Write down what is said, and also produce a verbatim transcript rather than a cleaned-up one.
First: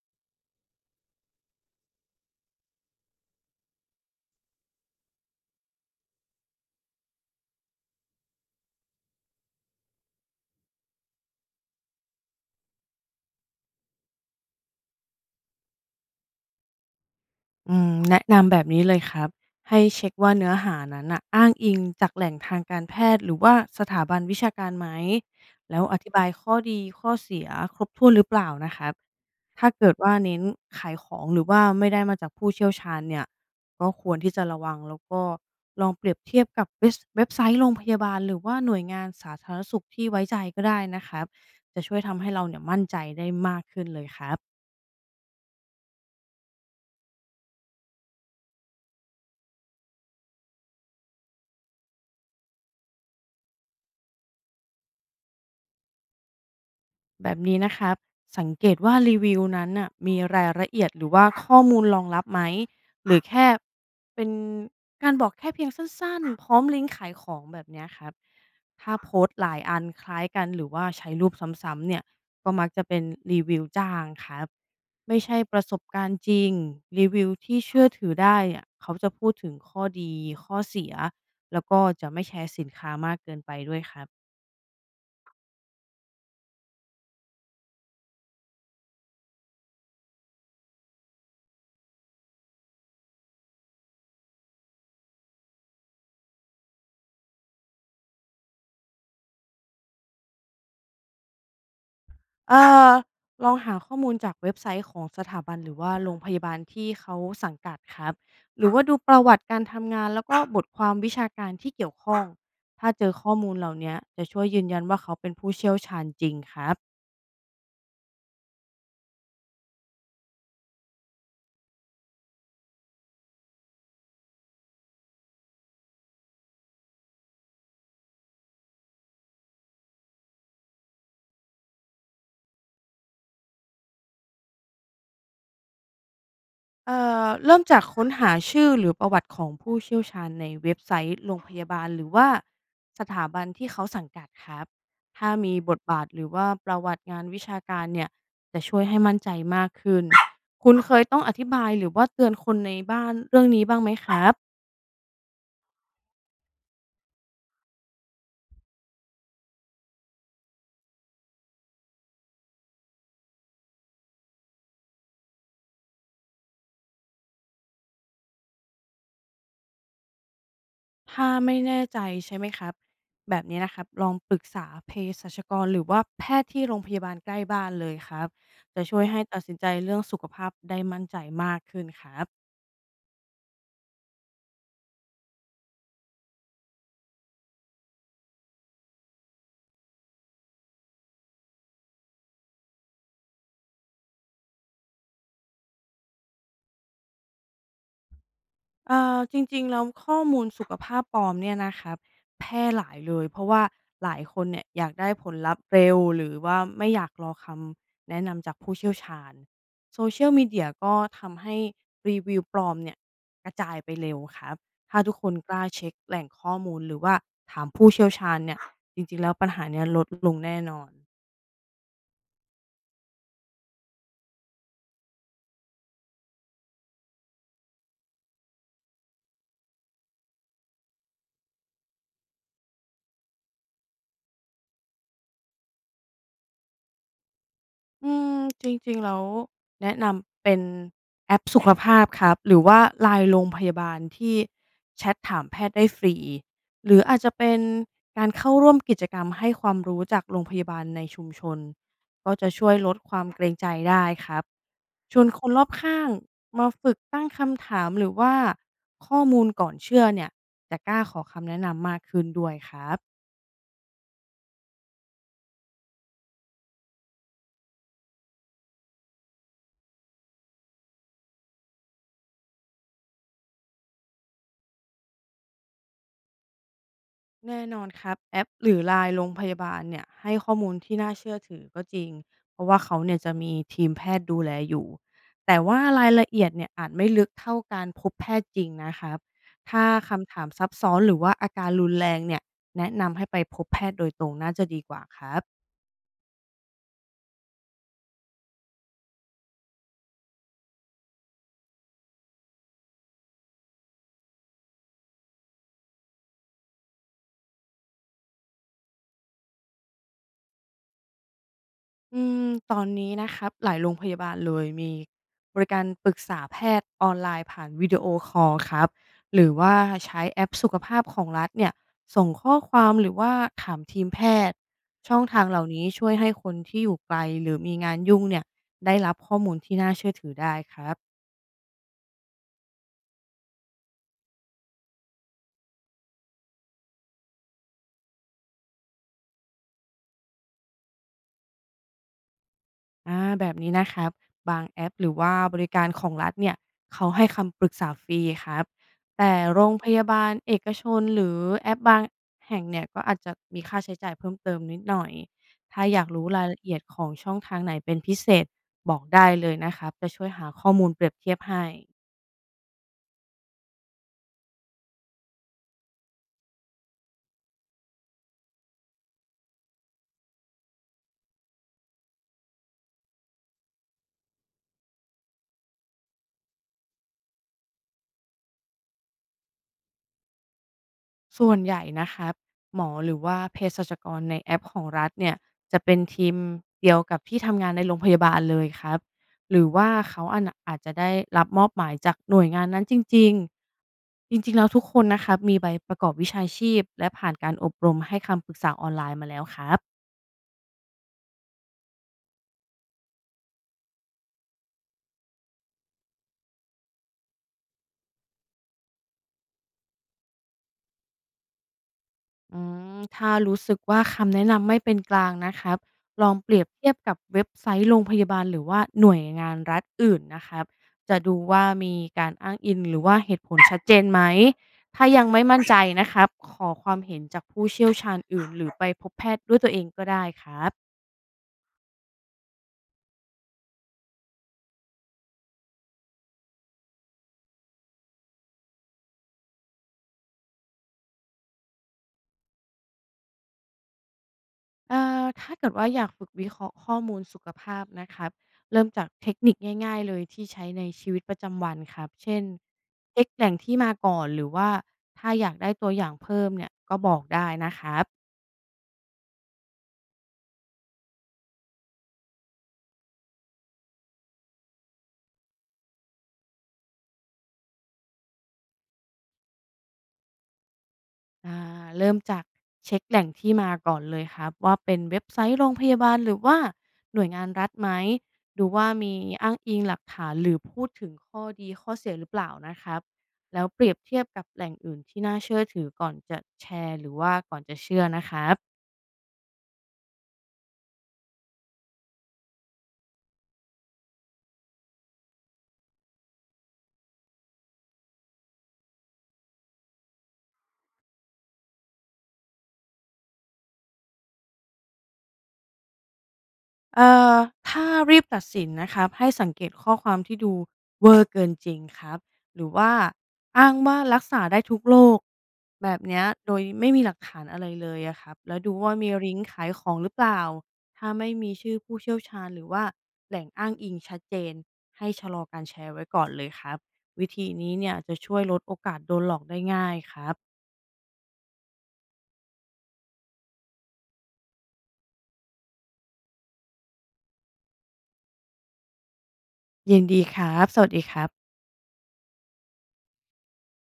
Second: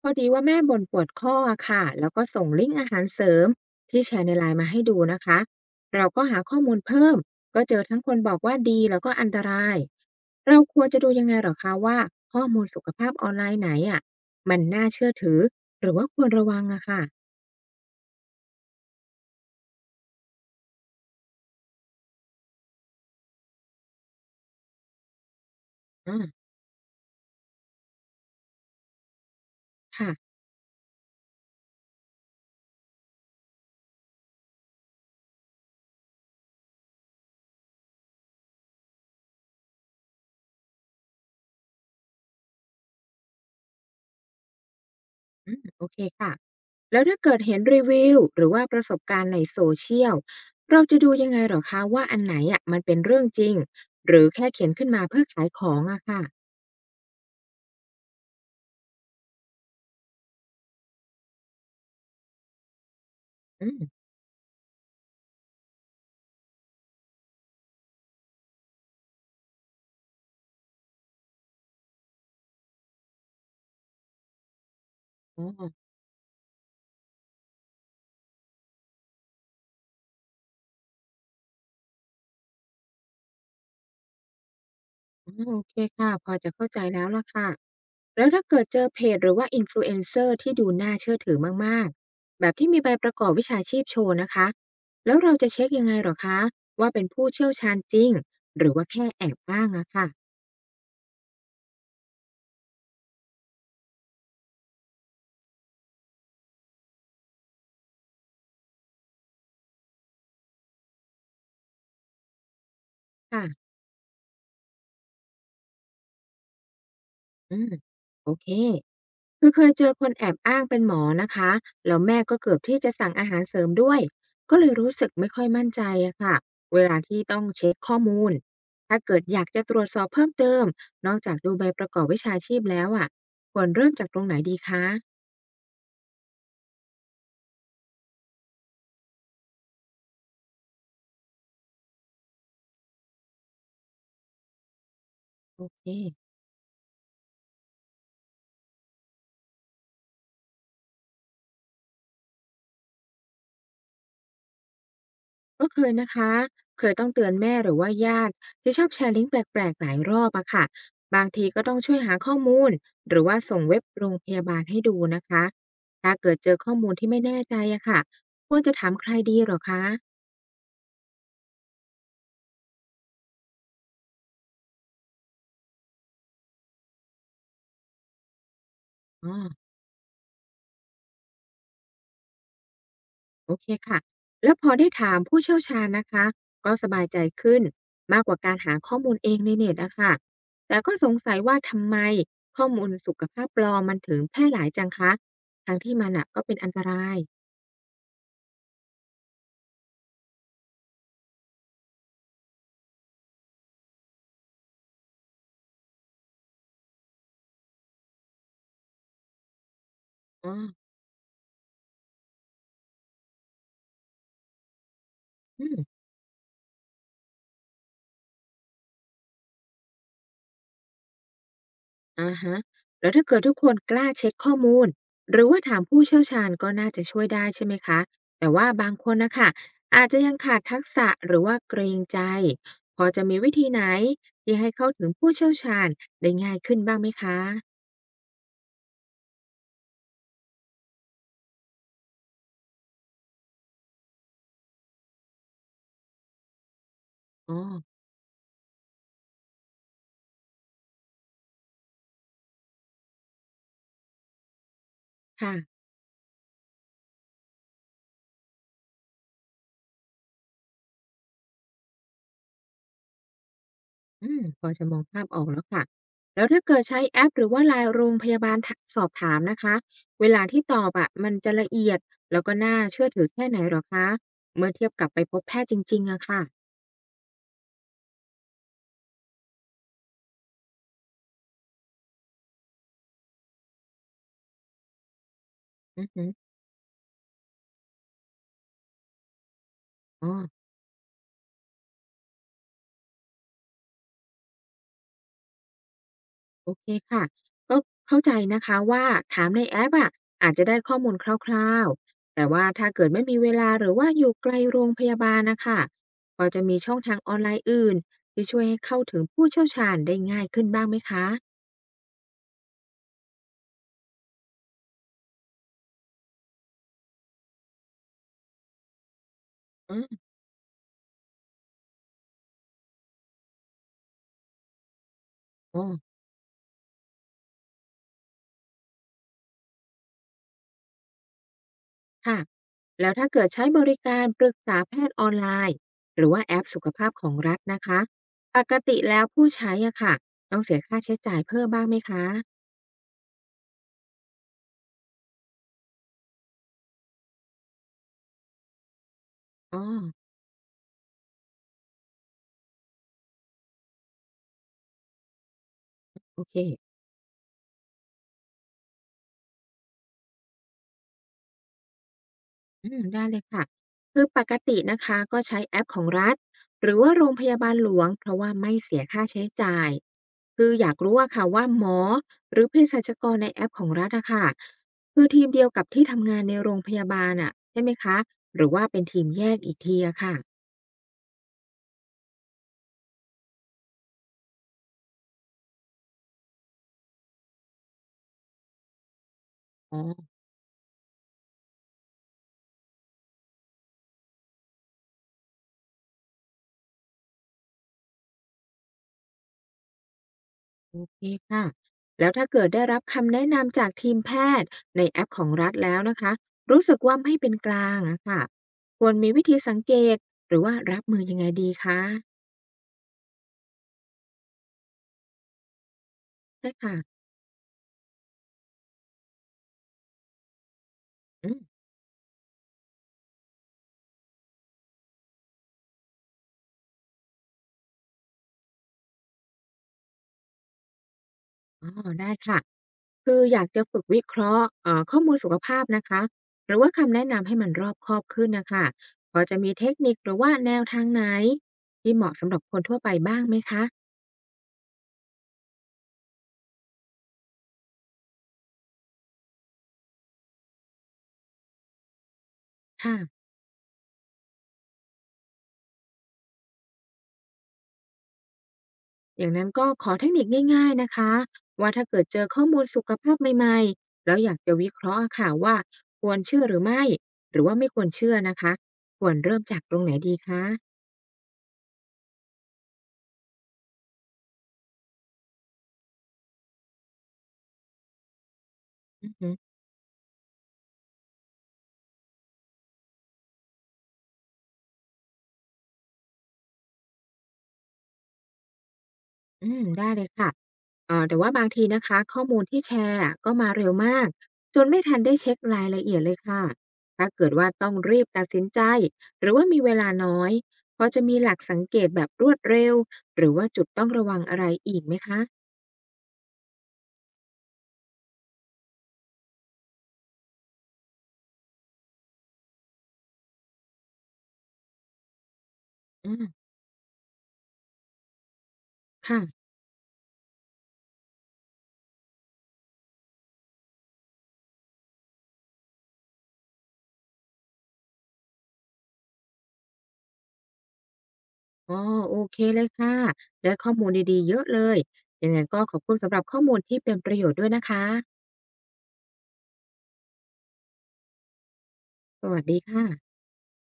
พอดีว่าแม่บ่นปวดข้ออะค่ะแล้วก็ส่งลิงก์อาหารเสริมที่แชร์ในไลน์มาให้ดูนะคะ เราก็หาข้อมูลเพิ่มก็เจอทั้งคนบอกว่าดีแล้วก็อันตราย เราควรจะดูยังไงเหรอคะว่าข้อมูลสุขภาพออนไลน์ไหนอ่ะมันน่าเชื่อถือหรือว่าควรระวังอะค่ะอืมแนะนำแบบนี้เลยครับให้เช็คว่าเนื้อหานั้นน่ะอ้างอิงจากแหล่งทางการแพทย์หรือว่าสถาบันวิชาการไหมแล้วอธิบาอ่ายข้อดีข้อเสียครบถ้วนหรือเปล่านะครับถ้าเกิดว่าค่ะเน้นขายของหรือว่าไม่ได้มาจากผู้เชี่ยวชาญเนี่ยก็ควรที่จะระวังแล้วก็ลองเปรียบเทียบกับเว็บเว็บไซต์โรงพยาบาลหรือว่าหน่วยงานสาธารณสุขที่ไว้ใจก็ได้นะครับจะช่วยทำให้เราเนี่ยมั่นใจได้มากขึ้นเลยครับ อืมโอเคค่ะ แล้วถ้าเกิดเห็นรีวิวหรือว่าประสบการณ์ในโซเชียลเราจะดูยังไงเหรอคะว่าอันไหนอ่ะมันเป็นเรื่องจริงหรือแค่เขียนขึ้นมาเพื่อขายของอะค่ะแบบนี้นะครับสังเกตว่ารีวิวนั้นน่ะมีรายละเอียดหรือว่าข้อมูลรองรับไหมหรือแค่อืม เป็นการบอกแค่เพียงสั้นๆพร้อมลิงก์ขายของแบบเนี้ยครับถ้าโพสต์หลายอันคล้ายกันหรือว่าใช้รูปซ้ำๆเนี่ยก็มักจะเป็นรีวิวจ้างครับไม่ใช่อ๋ประอสบการณ์จริงรีวิวที่เชื่อถือได้อะเขาจะพูดถึงข้อดีข้อเสียแล้วก็จะไม่แชร์สินค้ามากเกินไปด้วยครับ อืมโอเคค่ะพอจะเข้าใจแล้วล่ะค่ะแล้วถ้าเกิดเจอเพจหรือว่า Influencer ที่ดูน่าเชื่อถือมากๆแบบที่มีใบประกอบวิชาชีพโชว์นะคะแล้วเราจะเช็คยังไงเหรอคะว่าเป็นผู้เชี่ยวชาญจริงหรือว่าแค่แอบอ้างอะค่ะเอ่อลองหาข้อมูลจากเว็บไซต์ของสถาบันหรือว่าโรงพยาบาลที่เขาสังกัดครับหรือว่าดูประวัติการทำงานแล้วก็บทความวิชาการที่เกี่ยวข้องถ้าเจอข้อมูลเหค่ะล่าเนี้ยจะช่วยยืนยันว่าเขาเป็นผู้เชี่ยวชาญจริงครับ อืมโอเค คือเคยเจอคนแอบอ้างเป็นหมอนะคะแล้วแม่ก็เกือบที่จะสั่งอาหารเสริมด้วยก็เลยรู้สึกไม่ค่อยมั่นใจอะค่ะเวลาที่ต้องเช็คข้อมูลถ้าเกิดอยากจะตรวจสอบเพิ่มเติมนอกจากดูใบประกอบวิชาชีพแล้วอะควรเริ่มจากตรงไหนดีคะเอ่อเริ่มจากค้นหาชื่อหรือประวัติของผู้เชี่ยวชาญในเว็บไซต์โรงพยาบาลหรือว่าสถาบันที่เขาสังกัดครับถ้ามีโอบทเค บาทหรือว่าประวัติงานวิชาการเนี่ยจะช่วยให้มั่นใจมากขึ้นคุณเคยต้องอธิบายหรือว่าเตือนคนในบ้านเรื่องนี้บ้างไหมครับก็เคยนะคะเคยต้องเตือนแม่หรือว่าญาติที่ชอบแชร์ลิงก์แปลกๆหลายรอบอะค่ะบางทีก็ต้องช่วยหาข้อมูลหรือว่าส่งเว็บโรงพยาบาลให้ดูนะคะถ้าเกิดเจอข้อมูลที่ไม่แน่ใจอะค่ะควรจะถามใครดีเหรอคะถ้าไม่แน่ใจใช่ไหมครับแบบนี้นะครับลองปรึกษาเภสัชกรหรือว่าแพทย์ที่โรงพยาบาลใกล้บ้านเลยครับจะช่วยให้อ๋ตัดอสินใจเรื่องสุขภาพได้มั่นใจมากขึ้นครับ โอเคค่ะแล้วพอได้ถามผู้เชี่ยวชาญนะคะก็สบายใจขึ้นมากกว่าการหาข้อมูลเองในเน็ตอะค่ะแต่ก็สงสัยว่าทำไมข้อมูลสุขภาพปลอมมันถึงแพร่หลายจังคะทั้งที่มันอะก็เป็นอันตรายเอ่อจริงๆแล้วข้อมูลสุขภาพปลอมเนี่ยนะครับแพร่หลายเลยเพราะว่าหลายคนเนี่ยอยากได้ผลลัพธ์เร็วหรือว่าไม่อยากรอคำแนะนำจากผู้เชี่ยวชาญ Social อ๋อ Media ก็ทำให้รีวิวปลอมเนี่ยกระจายไปเร็วครับถ้าทุกคนกล้าอืมเช็กแหล่งข้อมูลหรือว่าถามผู้เชี่ยวชาญเนี่ยจริงๆแล้วปัญหาเนี้ยลดลงแน่นอน อาฮะแล้วถ้าเกิดทุกคนกล้าเช็คข้อมูลหรือว่าถามผู้เชี่ยวชาญก็น่าจะช่วยได้ใช่ไหมคะแต่ว่าบางคนนะค่ะอาจจะยังขาดทักษะหรือว่าเกรงใจพอจะมีวิธีไหนที่ให้เข้าถึงผู้เชี่ยวชาญได้ง่ายขึ้นบ้างไหมคะอืมจริงๆแล้วแนะนำเป็นแอปสุขภาพครับหรือว่า ไลน์ โรงพยาบาลที่แชตถามแพทย์ได้ฟรีหรืออาจจะเป็อ๋อนการเข้าร่วมกิจกรรมให้ความรู้จากโรงพยาบาลในชุมชนก็จะช่วยลดความเกรงใจได้ครับชวนคนค่ะรอบข้างมาฝึกตั้งคำถามหรือว่าข้อมูลก่อนเชื่อเนี่ยจะกล้าขอคำแนะนำมากขึ้นด้วยครับ อืมพอจะมองภาพออกแล้วค่ะแล้วถ้าเกิดใช้แอปหรือว่า แอล ไอ เอ็น โรงพยาบาลทกสอบถามนะคะเวลาที่ตอบอะมันจะละเอียดแล้วก็น่าเชื่อถือแค่ไหนหรอคะเมื่อเทียบกับไปพบแพทย์จริงๆอะค่ะ แน่นอนครับแอปหรือไลน์โรงพยาบาลเนี่ยให้ข้อมูลที่น่าเชื่อถือก็จริงเพราะว่าเขาเนี่ยจะมีทีมแพทย์ดูแลอยู่แต่ว่าอืราอยฮึละเอียดเนี่ยอาจไม่ลึกเท่าการพบแพทย์จริงนะครับถ้าอ๋อคำถามซับซ้อนหรือว่าอาการรุนแรงเนี่ยแนะนำให้ไปพบแพทย์โดยตรงน่าจะดีกว่าครับ โอเคค่ะก็เข้าใจนะคะว่าถามในแอปอะอาจจะได้ข้อมูลคร่าวๆแต่ว่าถ้าเกิดไม่มีเวลาหรือว่าอยู่ไกลโรงพยาบาลน่ะค่ะพอจะมีช่องทางออนไลน์อื่นที่ช่วยให้เข้าถึงผู้เชี่ยวชาญได้ง่ายขึ้นบ้างไหมคะอืมตอนนี้นะครับหลายโรงพยาบาลเลยมีบริการปรึกษาแพทย์ออนไลน์ผ่านวิดีโอคอลครับหรือว่าอืมใช้แอปสุขภาพของรัฐเนี่ยส่งข้อความหรือว่าถามทีมแพทย์ช่องทางเหล่าอ๋อนี้ช่วยให้คนที่อยู่ไกลหรือมีงานยุ่งเนี่ยได้รับข้อมูลที่น่าเชื่อถือได้ครับ ค่ะแล้วถ้าเกิดใช้บริการปรึกษาแพทย์ออนไลน์หรือว่าแอปสุขภาพของรัฐนะคะปกติแล้วผู้ใช้อะค่ะต้องเสียค่าใช้จ่ายเพิ่มบ้างไหมคะอาแบบนี้นะครับบางแอปหรือว่าบริการของรัฐเนี่ยเขาให้คำปรึกษาฟรีครับแต่โรงอ๋อพยาบาลเอกชนหรือแอปบางแห่งเนี่ยก็อาจจะมีค่าใช้จ่ายเพิ่มเติมนิดหน่อยถ้าอยากรู้โอรายละเอียดเค ของช่องทางไหนเป็นพิเศษบอกได้เลยนะครับจะช่วยหาข้อมูลเปรียบเทียบให้ อืมได้เลยค่ะคือปกตินะคะก็ใช้แอปของรัฐหรือว่าโรงพยาบาลหลวงเพราะว่าไม่เสียค่าใช้จ่ายคืออยากรู้อะค่ะว่าหมอหรือเภสัชกรในแอปของรัฐอะค่ะคือทีมเดียวกับที่ทำงานในโรงพยาบาลอะใช่ไหมคะหรือว่าเป็นทีมแยกอีกทีอะค่ะส่วนใหญ่นะครับหมอหรือว่าเภสัชกรในแอปของรัฐเนี่ยจะเป็นทีมเดียวกับที่ทำงานในโรงพยาบาลเลยครับหรือว่าอ๋เขาออะนะอาจจะได้รับมอบหมายจากหน่วยงานนั้นจริงๆจริงๆแล้วทุกคนนะครับมีใบประกอบวิชาชีพและผ่านการอบรมให้คำปรึกษาออนไลน์มาแล้วครับ โอเคค่ะแล้วถ้าเกิดได้รับคำแนะนำจากทีมแพทย์ในแอปของรัฐแล้วนะคะรู้สึกว่าไม่เป็นกลางอะค่ะควรมีวิธีสังเกตหรือว่ารับมือยังไงดีคะ อืมถ้ารู้สึกว่าคำแนะนำไม่เป็นกลางนะครับลองเปรียบใช่เทียบกัค่ะบเว็บไซต์โรงพยาบาลหรือว่าหน่วยงานรัฐอื่นนะครับจะดูอืมว่ามีการอ้างอิงหรือว่าเหตุผลชัดเจนไหม ถ้ายังไม่มั่นใจนะครับขอความเห็นจากผู้เชี่ยวชาญอื่นหรือไปพบแพทย์ด้วยตัวเองก็ได้ครับ อ๋อได้ค่ะคืออยากจะฝึกวิเคราะห์เอ่อข้อมูลสุขภาพนะคะหรือว่าคำแนะนำให้มันรอบคอบขึ้นน่ะค่ะพอจะมีเทคนิคหรือว่าแนวทางไหนที่เหมาะสำหรับคนทั่วไปบ้างไหมคะเอ่อถ้าเกิดว่าอยากฝึกวิเคราะห์ข้อมูลสุขภาพนะครับเริ่มจากเทคนิคง่ายๆเลยที่ใช้ในชีวิตประจำวันครับเช่นเช็กแหค่ะล่งที่มาก่อนหรือว่าถ้าอยากได้ตัวอย่างเพิ่มเนี่ยก็บอกได้นะครับ อย่างนั้นก็ขอเทคนิคง่ายๆนะคะว่าถ้าเกิดเจอข้อมูลสุขภาพใหม่ๆแล้วอยากจะวิเคราะห์อะค่ะว่าควรเชื่อหรือไม่หรือว่าไม่ควรเชื่อนะคะควรเริ่มจากตรงไหนดีคะอาเริ่มจากเช็คแหล่งที่มาก่อนเลยครับว่าเป็นเว็บไซต์โรงพยาบาลหรือว่าหน่วยงานรัฐไหมดูว่ามีอือฮึ อ้างอิงหลักฐานหรือพูดถึงข้อดีข้อเสียหรือเปล่านะครับแล้วเปรียบเทียบกับแหล่งอื่นที่น่าเชื่อถือก่อนจะแชร์หรือว่าก่อนจะเชื่อนะครับ อืมได้เลยค่ะเอ่อแต่ว่าบางทีนะคะข้อมูลที่แชร์อะก็มาเร็วมากจนไม่ทันได้เช็ครายละเอียดเลยค่ะถ้าเกิดว่าต้องรีบตัดสินใจหรือว่ามีเวลาน้อยพอจะมีหลักสังเกตแบบรวดเร็วหรือว่าจุดต้องระวังอะไรอีกไหมคะเอ่อถ้ารีบตัดสินนะครับให้สังเกตข้อความที่ดูเวอร์เกินจริงครับหรือว่าอ้างว่ารักษาได้ทุกโรคแบบเนี้ยอืโดมยไม่มีหลักฐานอะไรเลยอะครับแล้วดูว่ามีลิงก์ขาค่ะยของหรือเปล่าถ้าไม่มีชื่อผู้เชี่ยวชาญหรือว่าแหล่งอ้างอิงชัดเจนให้ชะลอการแชร์ไว้ก่อนเลยครับวิธีนี้เนี่ยจะช่วยลดโอกาสโดนหลอกได้ง่ายครับอ๋อโอเคเลยค่ะได้ข้อมูลดีๆเยอะเลยยังไงก็ขอบคุณสำหรับข้อมูลที่เป็นประโยชน์ด้วยนะคะยินดีครับสวัสดีครับสวัสดีค่ะ